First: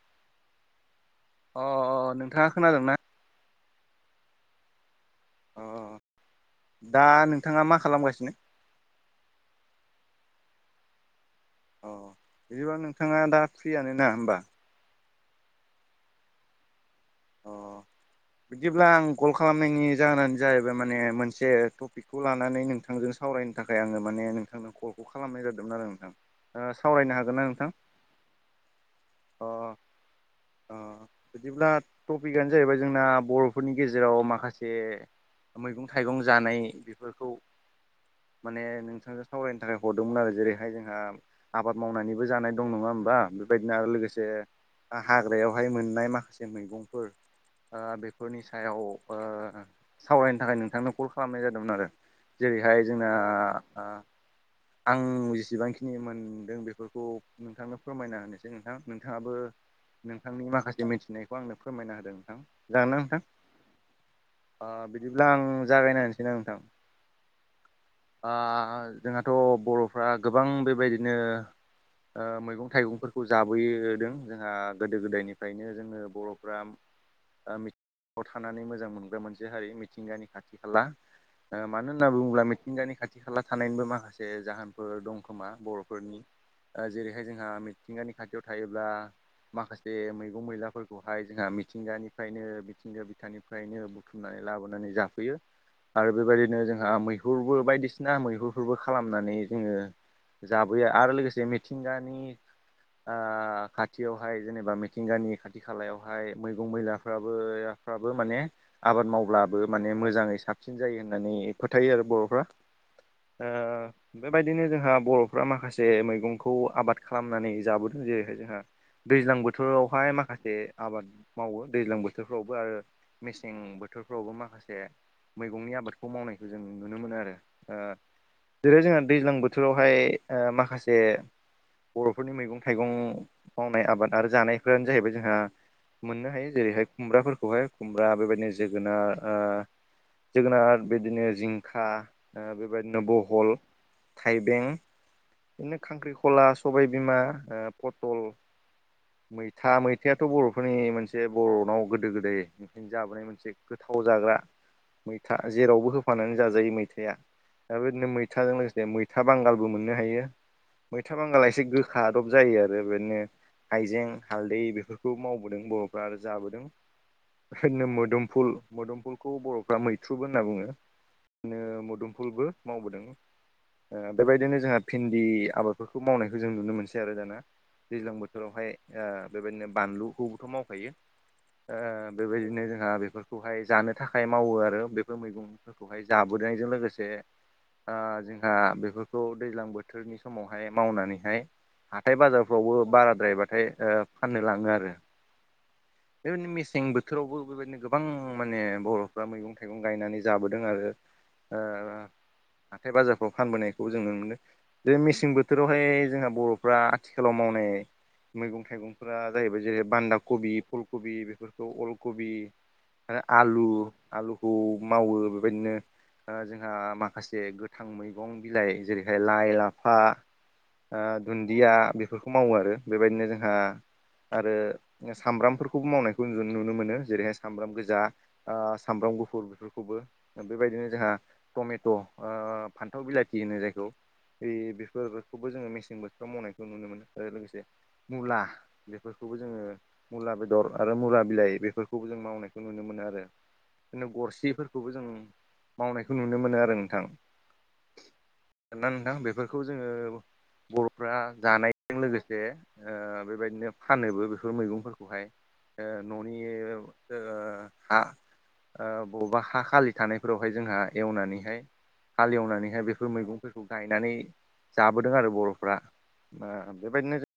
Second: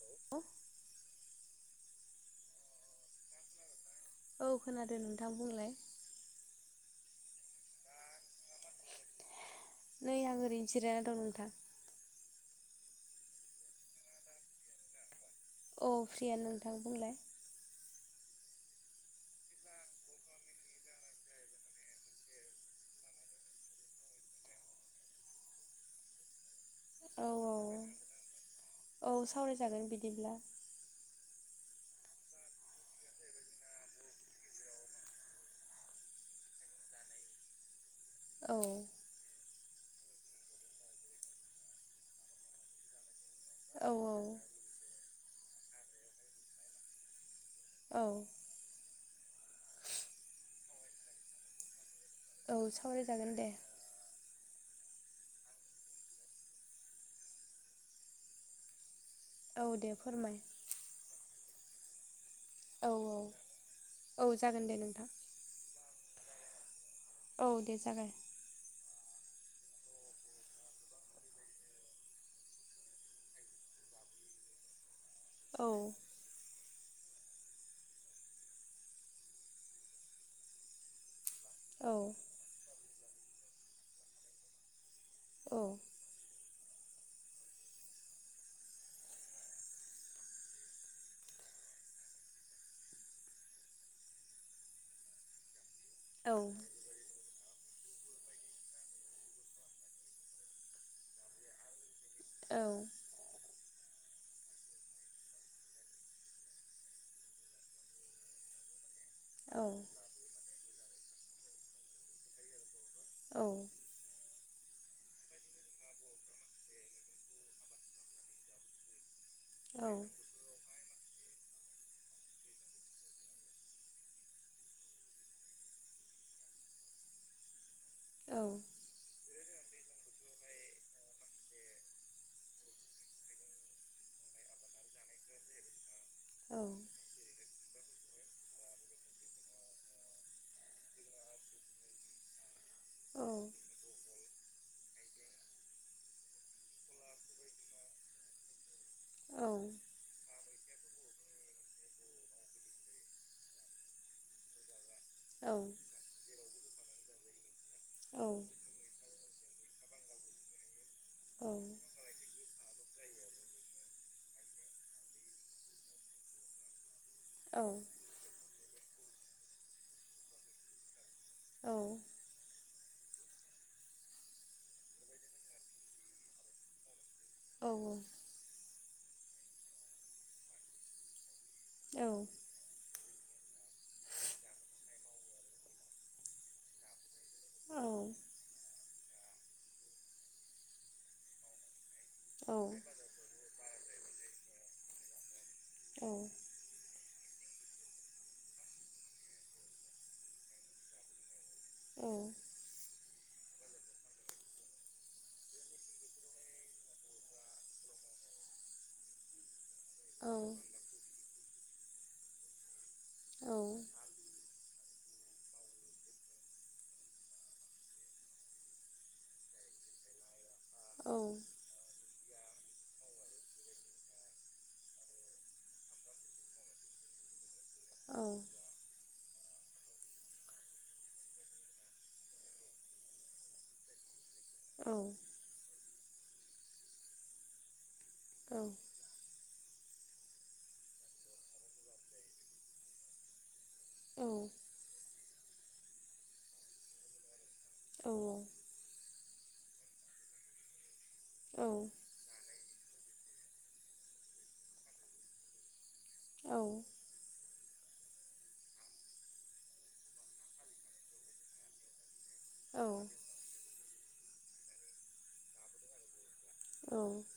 [unintelligible] अ अ नोंथाङा खोनादों ना औ खोनादों नोंथां अ बुंलाय दा नोंथाङा मा खालामगासिनो नै आं ओरैनो जिरिेा दं नोंथां अ बिदिबा नोंथाङा दा फ्रियानो ना होमबा औ प्रियानो नोंथां बुंलाय अ बिदिब्ला आं कल खालामनायनि जाहोनानो जाहैबाय माने मोनसे टपिक खौ लानानै नोंथांजों सावरायनो थाखाय आङो माने नोंथांनो कलखौ खालामनाय जादोंमोन आरो नोंथां ओ सावरायनो औ हागोन ना नोंथां औ औ अ सावरायजागोन बिदिब्ला अ बिदिब्ला टपिकआनो जाहैबाय जोंना बर'फोरनि गेजेराव माखासे मैगं थाइगं जानाय बेफोरखौ औ माने नोंथां सावरायनो थाखाय हरदोंमोन आरो जेरैहाय जोंहा आबाद मावनानैबो जानाय दं नङा होमबा बेबायदिनो आरो औ लोगोसे हाग्रायावहाय मोननाय माखासे मैगंफोर ओ औ बेफोरनि सायाव सावरायनो थाखाय नोंथांनो कल खालामनाय जादोंमोन आरो जेरैहाय जोंना सावरायजागोन दे आं जेसेबांखिनि मोनदों बेफोरखौ नोंथांनो फोरमायना होनोसै नोंथां नोंथाङाबो औ दे फोरमाय नोंथांनि माखासे मिथिनायखौ आंनो फोरमायना होदों नोंथां जागोन औ ना नोंथां औ जागोन ओ दे नोंथां बिदिब्ला आं जागायना होनसैना नोंथां औ दे जागाय ओ जोंहाथ' बर'फ्रा गोबां बेबायदिनो ओ मैगं थाइगंफोरखौ जाबोदों जोंहा गोदो औ गोदायनिफ्रायनो जोंङो बर' [unintelligible] ओ मिथिंगायाव थानानै मोजां मोनग्रा मोनसे हारि मिथिंगानि खाथि खाला मानो औ होनना बुङोब्ला मिथिंगानि खाथि खाला थानायनिबो माखासे जाहोनफोर दं खोमा औ बर'फोरनि जेरैहाय जोंहा मिथिंगानि खाथियाव थायोब्ला माखासे मैगं मैलाफोरखौ बेहाय जोंहा मिथिंगानिफ्रायनो मिथिंगा बिखानिफ्रायनो बुथुमनानै लाबोनानै जाफैयो आरो औ बेबायदिनो जोंहा मैहुरबो बायदिसिना मैहुरफोरबो खालामनानै जोङो जाबोयो आरो लोगोसे मिथिंगानि औ ओ खाथियावहाय जेनेबा मिथिंगानि खाथि खाथि खालायावहाय मैगं मैलाफ्राबोफ्राबो माने आबाद मावब्लाबो औ माने मोजाङै साबफसिन साबसिन जायो होननानै फोथायो आरो बर'फ्रा ओ बेबायदिनो जोंहा बर'फ्रा माखासे मैगंखौ आबाद खालामनानै जाबोदों जेरैहाय जोंहा दैज्लां बोथोरावहाय माखासे बे आबाद मावो दैज्लां बोथोरफ्रावबो आरो मेसें बोथोरफ्रावबो माखासे मैगंनि आबादखौ मावनायखौ जों नुनो मोनो आरो ओ औ जेरै जोंहा दैज्लां बोथोरावहाय माखासे बर'फोरनि मैगं थाइगं मावनाय आबाद आरो जानायफोरानो जाहैबाय जों मोननो हायो जेरैहाय खुमब्राफोरखौहाय खुमब्रा बेबायदिनो जोगोनार ओ जोगोनार बिदिनो जिंखा बेबायदिनो बहल थाइबें बिदिनो खांख्रिखला सबायबिमा पथल औ मैथा मै मैथायाथ' बर'फोरनि मोनसे बर'नाव गोदो गोदाय जाबोनाय मोनसे गोथाव जाग्रा मैथा औ जेरावबो होफानानै जाजायो मैथाया दा बेदिनो औ मैथाजों लोगोसे मैथा मैथा बांगालबो मोननो हायो मैथा बांगाला एसे गो खा दब जायो आरो बिदिनो हइजें हालदै बे बेफोरखौ मावबोदों बर'फ्रा आरो जाबोदों बिदिनो मोदोमफुल मोदोमफुल खौ बर'फ्रा मैथ्रुबो होनना बुङो बिनो मोदोमफुलबो मावबोदों बेबायदिनो जोंहा भिन्दि आबादफोरखौ मावनायखौ जों नुनो मोनसै आरो दाना दैज्लां बोथोरावहाय बेबायदिनो बानलुखौबोथ' मावखायो ओ औ बेबायदिनो जोंहा बेफोर खौहाय जानो थाखाय मावो आरो बेफोर मैगंफोरखौहाय जाबोनायजों लोगोसे जोंहा बेफोरखौ दैज्लां बोथोरनि समावहाय मावनानैहाय हाथाय बाजारफ्रावबो बाराद्रायबाथाय फाननो लाङो आरो बेबादिनो मेसें बो थोरावबो बेबायदिनो गोबां माने बर'फ्रा मैगं थाइगं गायनानै जाबोदों आरो ओ औ हाथाय बाजारफ्राव फानबोनायखौ जोंङो मोनदों बे मेसें बोथोरावहाय जोंहा बर'फ्रा आथिखालाव मावनाय मैगं थाइगंफोरा जाहैबाय जेरै बान्दा कबि फुल कबि बेफोरखौ अलकबि आलु आलुखौ मावो बेबायदिनो जोंहा माखासे गोथां मैगं बिलाइ जेरैहाय लाइ लाफा ओ दुन्दिया बेफोरखौ मावो आरो बेबायदिनो जोंहा आरो सामब्रामफोरखौबो मावनायखौ नुनो मोनो जेरैहाय सामब्राम गोजा जा सामब्राम गुफुर बे खौबो बेबायदिनो जोंहा टमेट' फान्थाव बिलाथि होनो जायखौ बे बेफोरखौबो जोङो मेसें बोथोराव मावनायखौ नुनो मोनो आरो लोगोसे मुला बेफोरखौबो जोङो मुला बेदर आरो मुला बिलाइ बेफोरखौबो जों मावनायखौ नुनो मोनो आरो बिदिनो गरसिफोरखौबो जों मावनायखौ नुनो मोनो आरो नोंथां औ दाना नोंथां बेफोरखौ जोङो बर'फ्रा जानायजों लोगोसे ओ बेबायदिनो फानोबो बेफोर मैगंफोरखौहाय न'नि हा ओ बबावबा हा खालि थानायफोरावहाय जोंहा एवनानैहाय हाले एवनानै नैहाय बेफोर मैगंफोरखौ गायनानै जाबोदों आरो बर'फ्रा बेबायदिनो जों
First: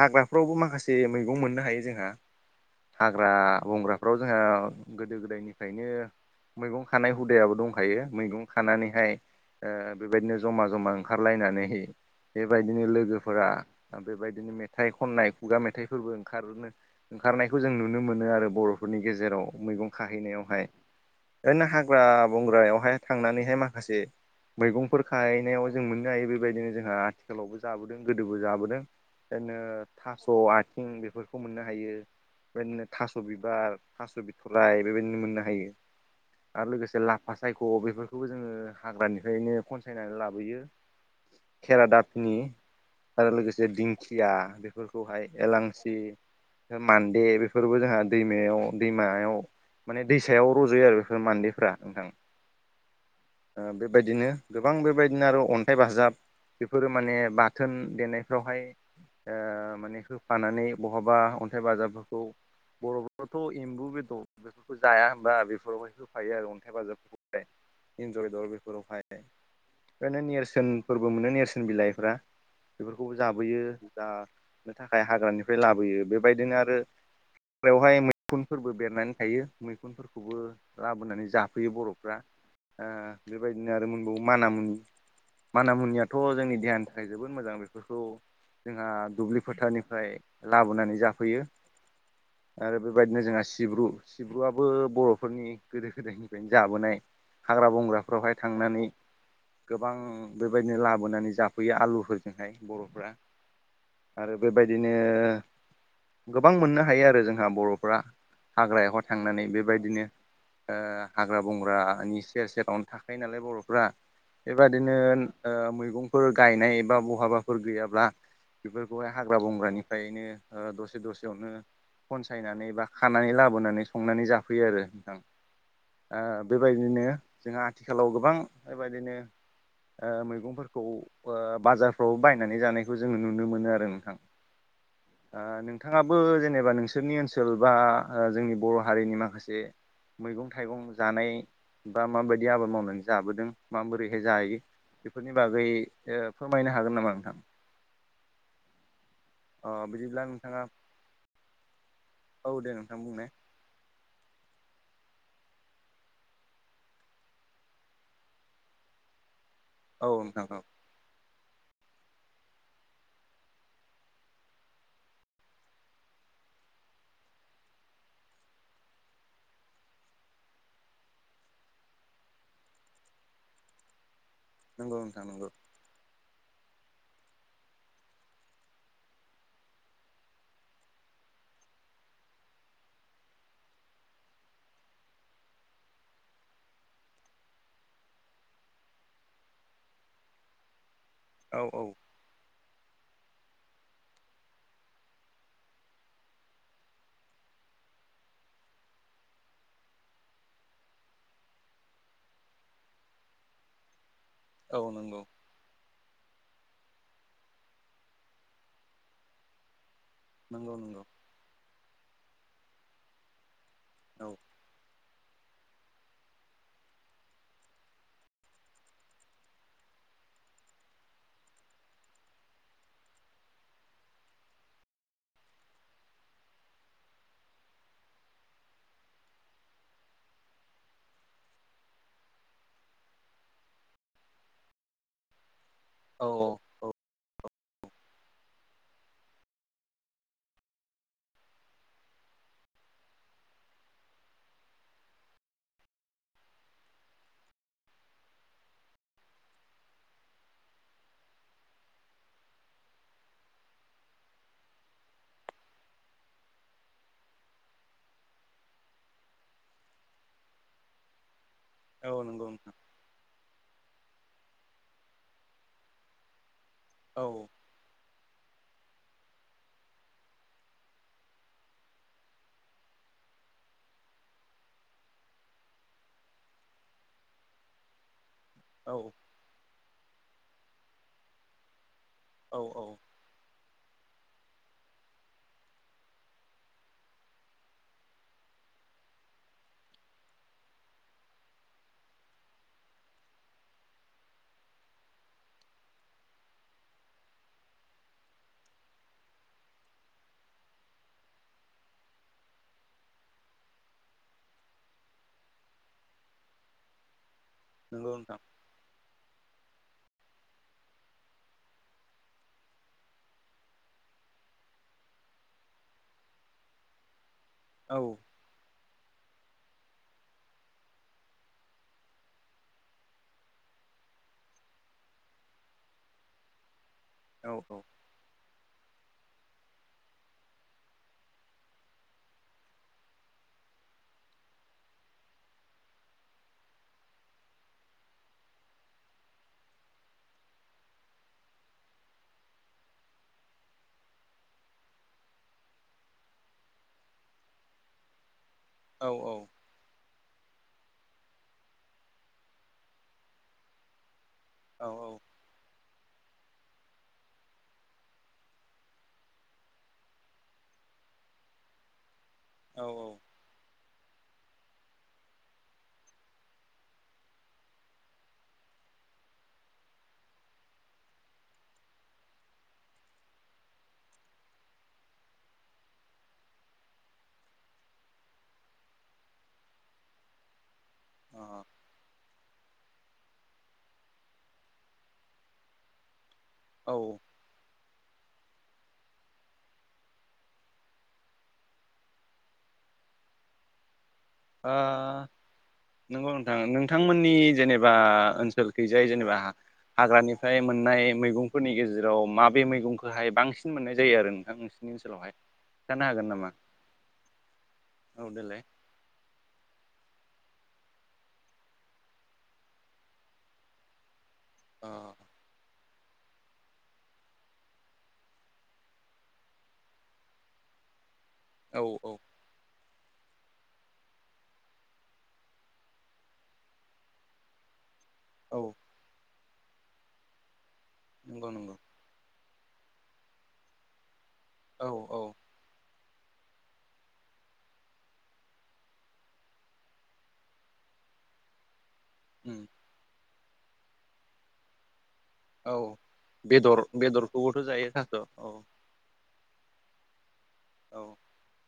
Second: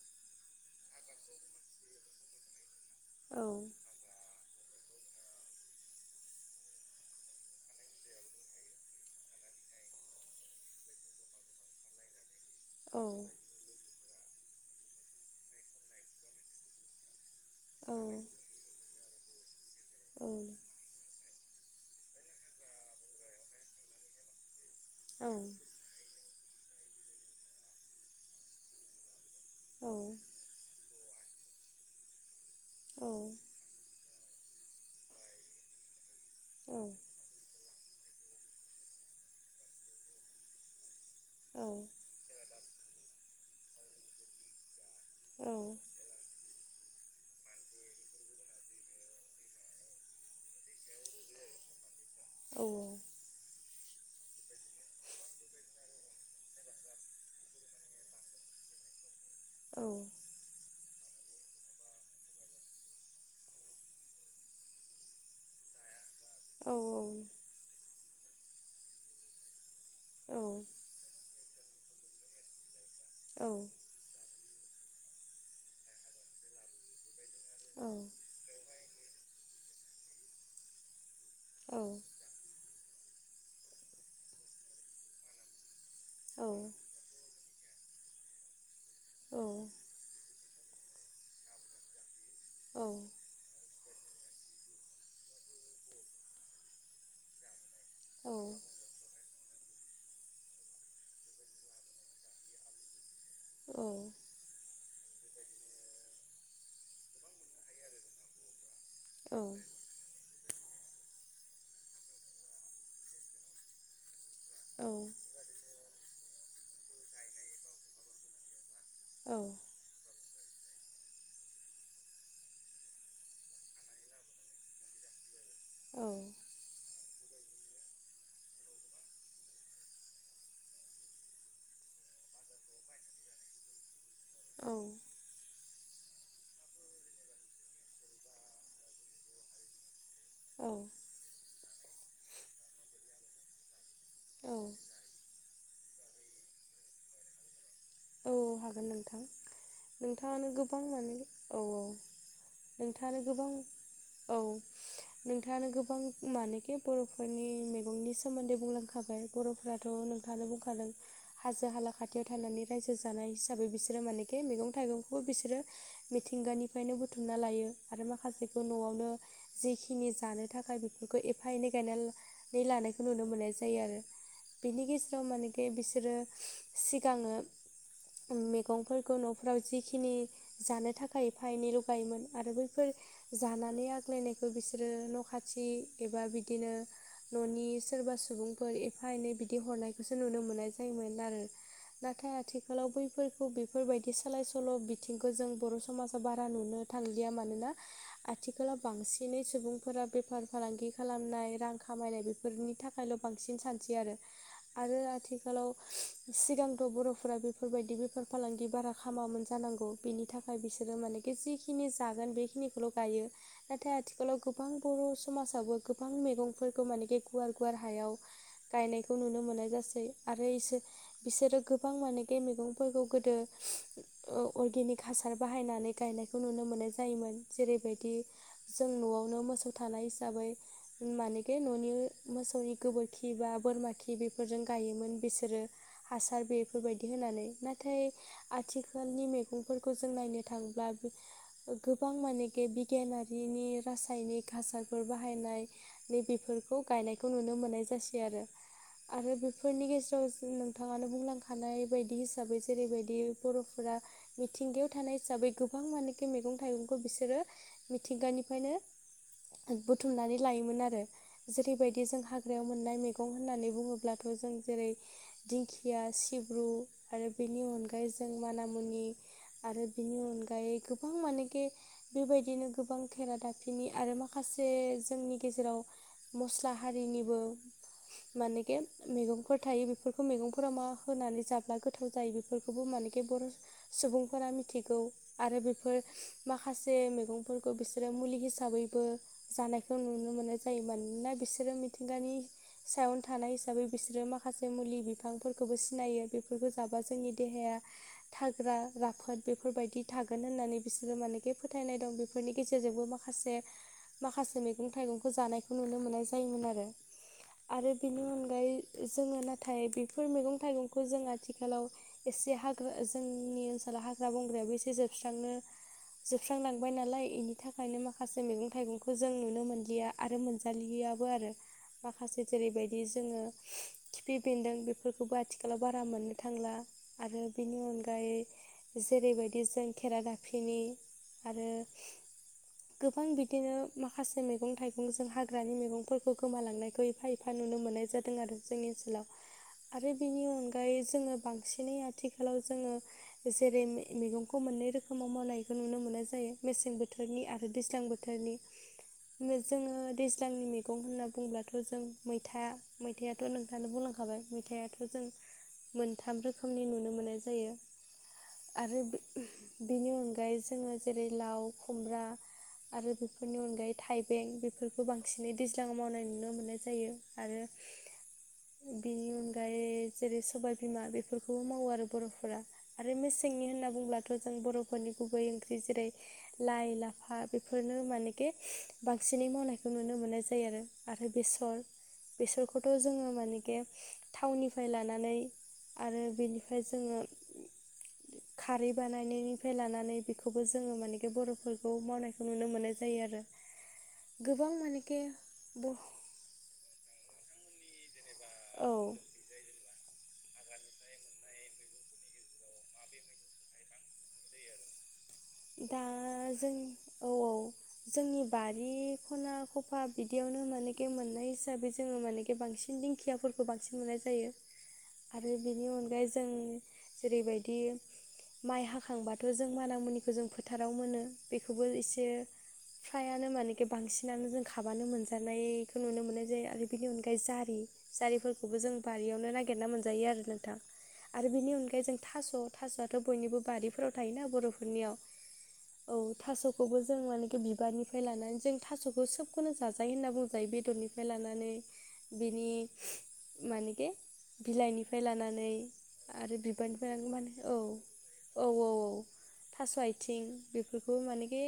हाग्राफ्रावबो माखासे मैगं मोननो हायो जोंहा हाग्रा बंग्रा फ्राव जोंहा गोदो गोदायनिफ्रायनो मैगं खानाय हुदायाबो दंखायो मैगं खानानैहाय बेबायदिनो जमा जमा ओंखारलायनानै बेबायदिनो लोगोफोरा बेबायदिनो मेथाइ खननाय खुगा मेथाइफोरबो ओंखारो ओंखारनायखौ जों नुनो मोनो आरो बर'फोरनि गेजेराव मैगं खाहैनायावहाय ओरैनो हाग्रा बंग्रायावहाय थांनानैहाय माखासे मैगंफोर खाहैनायाव जों मोननो हायो बेबायदिनो जोंहा आथिखालावबो जाबोदों गोदोबो जाबोदों बिनो थास' आथिं बेफोरखौ मोननो हायो बेदिनो थास' बिबार थास' बिथ'राय बेबायदिनो मोननो हायो आरो लोगोसे ला लाफासायख' बेफोरखौबो जोंङो हाग्रानिफ्रायनो खनसायनानै लाबोयो खेरादा फिनि आरो लोगोसे दिंखिया बेफोरखौहाय एलांसि मान्दे बेफोरबो जोंहा दैमायाव दैमायाव माने दैसायाव रज'यो आरो बेफोर मान्दैफ्रा नोंथां औ औ ओ बेबायदिनो गोबां बेबायदिनो आरो अन्थाइ बाजाब बेफोरो माने बाथोन देनायफ्रावहाय ओ माने हो फानानै बहाबा अन्थाइ बाजाबफोरखौ बर'फ्राथ' एम्बु बेदर बेफोरखौ जाया होनबा बेफोरावहाय होफायो आरो अन्थाइ बाजाबफोरखौ इन्जय बेदर बेफोरावहाय ओरैनो नेरसोनफोरबो मोनो नेरसोन बिलाइफोरा बेफोरखौबो औ जाबोयो जानो थाखाय हाग्रानिफ्राय लाबोयो बेबायदिनो आरो औ हाग्रायावहाय मैखुनफोरबो बेरनानै थायो मैखुनफोरखौबो लाबोनानै जाफैयो बर'फ्रा ओ बेबायदिनो आरो मोनबावो मानामुनि मानामुनियाथ' जोंनि देहानि थाखाय जोबोद मोजां बेफोरखौ जोंहा दुब्लि फोथानिफ्राय लाबोनानै जाफैयो आरो बेबायदिनो जोंहा सिब्रु सिब्रुआबो बर'फोरनि गोदो गोदायनिफ्रायनो जाबोनाय हाग्रा बंग्रा फोरावहाय थांनानै गोबां बेबायदिनो लाबोनानै जाफैयो आलुफोरजोंहाय बर'फ्रा औ आरो बेबायदिनो गोबां मोननो हायो आरो जोंहा बर'फ्रा हाग्रायावहा थांनानै बेबायदिनो ओ हाग्रा बंग्रानि सेर सेरावनो थाखायो नालाय बर'फ्रा बेबादिनो मैगंफोर गायनाय एबा बहाबाफोर गैयाब्ला बेफोरखौहाय हाग्रा बंग्रानिफ्रायनो दसे दसेयावनो खनसायनानै बा खानानै लाबोनानै संनानै जाफैयो आरो नोंथां बेबायदिनो जोंहा आथिखालाव गोबां बेबायदिनो मैगंफोरखौ बाजारफ्राव बायनानै जानायखौ जोंङो नुनो मोनो आरो नोंथां औ नोंथांङाबो जेनेबा नोंसोरनि ओनसोल बा जोंनि बर' हारिनि माखासे मैगं थाइगं जानाय बा माबायदि आबाद मावनानै जाबोदों माबोरैहाय जायो। बेफोरनि बागै फोरमायनो हागोन नामा नोंथां? औ हागोन नोंथां अ बिदिब्ला नोंथांङानो नोंथाङा गोबां माने औ औ औ दे नोंथां नोंथांङानो बुंनाय गोबां औ नोंथांङानो गोबां मानेखि बर'फोरनि मैगंनि सोमोन्दै बुंलांखाबाय बर'फोरा थ' औ नोंथां नोंथांङा औ बुंखादों हाजो हाला खाथियाव थानानै रायजो जानाय हिसाबै बिसोरो मानेखि मैगं थाइगंखौबो बिसोरो मिथिंगानिफ्रायनो बुथुमना लायो आरो माखासेखौ न'आवनो जिखिनि जानो थाखाय बेफोरखौ एफा एनै गायना नै लानायखौ नुनो मोननाय जायो आरो बिनि नंगौ नोंथां गेजेराव नंगौ मानेखि बिसोरो सिगांङो मैगंफोरखौ न'फोराव जिखिनि जानो थाखाय एफा एनैल' गायोमोन आरो बैफोर जानानै आग्लायनायखौ बिसोरो न' खाथि एबा बिदिनो न'नि सोरबा सुबुंफोर एफा एनै बिदि हरनायखौसो नुनो मोननाय जायोमोन आरो औ औ नाथाय आरो आथिखालाव बैफोरखौ बेफोरबायदि सोलाय सोल' बिथिंखौ जों बर' समाजाव बारा नुनो थांलिया मानोना आथिखालाव बांसिनै सुबुंफोरा बेफार फालांगि खालामनाय रां खामायनाय बेफोरनि थाखायल' बांसिन सानसै आरो औ आरो नंगौ आथिखालाव सिगांथ' बर' फ्रा बेफोरबायदि बेफार फालांगि बारा खामामोन जानांगौ बेनि थाखाय नंगौ बिसोरो नंगौ माने जिखिनि जागोन बेखिनिखौल' गायो नाथाय औ आथिखालाव गोबां बर' समाजाबो गोबां मैगंफोरखौ मानेखि गुवार गुवार हायाव गायनायखौ नुनो मोननाय जासै आरो‌ इसोर बिसोरो गोबां मानेखि मैगंफोरखौ गोदो अरगेनिक हासार बाहायनानै गायनायखौ नुनो मोननाय जायोमोन जेरैबायदि जों न'आवनो मोसौ थानाय हिसाबै मानेखि न'नि मोसौनि गोबोरखि बा बोरमा खि बेफोरजों गायोमोन बिसोरो। औ हासार बे औ बेफोरबायदि होनानै नाथाय आथिखालनि मैगंफोरखौ जों नायनो थाङोब्ला गोबां मानेखि बिगियानारिनि रासायनिक हासारफोर बाहायनाय नै बेफोरखौ गायनायखौ नुनो मोननाय जासै आरो। आरो बेफोरनि गेजेराव नोंथाङानो बुंलांखा नाय बायदि हिसाबै जेरैबायदि बर'फोरा मिथिंगायाव थानाय हिसाबै गोबां मानोखि मैगं थाइगंखौ बिसोरो मिथिंगानिफ्रायनो बुथुमनानै लायोमोन आरो जेरै बेबायदि औ जों नंगौ हाग्रायाव नोंथां मोननाय मैंगं होननानै बुङोब्लाथ' जों जेरै दिंखिया सिब र्रु औ आरो बेनि अनगायै जों माना मुनि आरो बिनि अनगायै गोबां मानेखि बेबायदिनो गोबां खेरा दाफिनि आरो माखासे जोंनि गेजेराव मस्ला हारिनिबो मानेखे औ मैगंफोर थायो बेफोरखौ मैगंफोरा मा होनानै जाब्ला गो गोथाव जायो औ औ बेफोरखौबो मानेखि बर' सुबुंफोरा मिथिगौ। आरो बेफोर माखासे मैगंफोरखौ बिसोरो मुलि हिसाबैबो जानायखौ नुनो मोननाय जायो मानोना बिसोरो मिथिंगानि सायावन थानाय हिसाबै बिसोरो माखासे मुलि बिफांफोरखौ खौ सिनायो बेफोरखौ जाबा जोंनि देहाया थाग्रा राफोद बेफोरबायदि थागोन होननानै बिसोरो मानेखि फोथायनाय दं। बेनि फोरनि गेजेरजोंबो माखासे माखासे मैगं थाइगंखौ जानायखौ नुनो मोननाय जायोमोन आरो। आरो नंगौ बेनि नोंथां अनगायै जोङो नाथाय बेफोर मैगं थाइगंखौ जों आथिखालाव एसे हाग्रा जोंनि ओनसोलाव हाग्रा बंग्रायाबो एसे जोबस्रांनो जोबस्रांलांबाय नालाय बेनि औ थाखायनो माखासे ज मैगं थाइगंखौ जों नुनो मोनलिया आरो मोनजालियाबो आरो। माखासे जेरैबायदि जोङो खिफि बेन्दों बेफोर फोरफोरखौबो आथिखालाव बारा मोननो थांला आरो औ औ बेनि अनगा ओमफ्राय जेरैबायदि जों केेरादाफिनि आरो [inaudible] गोबां बिदिनो माखासे मैगं थाइगंजों हाग्रानि मैगंफोरखौ गोमालांनायखौ एफा एफा नुनो मोननाय जादों आरो जोंनि ओनसोलाव। आरो बेनि अनगायै जोङो बांसिनै आथिखालाव जोङो जेरै मैगंखौ मोननै रोखोमाव मावनायखौ नुनो मोननाय जायो मेसें बोथोरनि आरो दैज्लां बोथोर दानि औ औ जोङो दैज्लांनि मैगं होनना बुङोब्लाथ' जों मैथा मैथायाथ' नोंथाङानो बुंलांखाबाय। औ मेथायाइआथ' जों मोनथाम रोखोमनि नुनो मोननाय जायो। आरो बेनि अनगायै जोङो जेरै लाव खुमब्रा आरो औ बेफोरनि अनगायै थाइबें बेफोरखौ बांसिनै दैज्लाङाव मावनाय नुनो मोननाय जायो आरो बेनि अनगायै जेरै सबाबिमा बेफोरखौबो मावो आरो बर'फोरा। आरो मेसेंनि होनना बुंङोब्लाथ' जों बर'फोरनि गुबै ओंख्रि जेरै लाइ लाफा बेफोरनो मानेखि बांसिनै मावनायखौ नुनो मोननाय जायो आरो। आरो बेसर बेसरखौथ' जोङो मानेखे थावनिफ्राय लानानै आरो बेनिफ्राय औ जोङो [inaudible] खारै बानायनायनिफ्राय लानानै बेखौबो जोङो मानेखि बर'फोरखौ मावनायखौ नुनो मोननाय जायो आरो। गोबां आ मानेखे ब नोंगौ नोंथांमोननि जेनेबा औ ओनसोलखैजाय जेनेबा हाग्रानिफ्राय मोननाय मैगंफोरनि गेजेराव माबे मैगंखौहाय बांसिन मोननाय जायो आरो नोंथां नोंसि नि ओनसोलावहाय दा खिथानो हागोन नामा जों औ-औ औ जोंनि बा देलाय रि खना खफ बिदियावनो मानेे मोननाय हिसाबै जोङो मानेे बांसिन दिंखियाफोर खौ बांसिन मोननाय जायो अ आरो बेनि अनगायै जों जेरैबायदि माइ हाखांबाथ' जों मान मुनिखौ जों फोथाराव मोनो। बेखौबो औ औ एसे फ्रायानो मानेखि बांसिनानो जों खाबानो मोनजानायखौ नुनो मोननाय जायो आरो बेनि अनगायै जारि औ जारिफोरखौबो जों बारियावनो नागिरना मोनजायो आरो नोंथां आरो नंगौ बिनि नंगौ अनगायै जों थास' थास'आथ' बयनिबो बारिफोराव थायोना औ बर'फोरनियाव औ औ थास'खौबो जों मानेखि बिबारनिफ्राय लानानै जों थास'खौ सोबखौनो जाजायो होनना बुंजायो बेदरनि लानानै उम मानेखे बिलाइनिफ्राय लानानै औ आरो बेदर बिबार निफ्राय माने बेदरखौबोथ' जायो थास' औ औ-औ-औ-औ थास' आथिं औ बेफोरखौबो मानेखि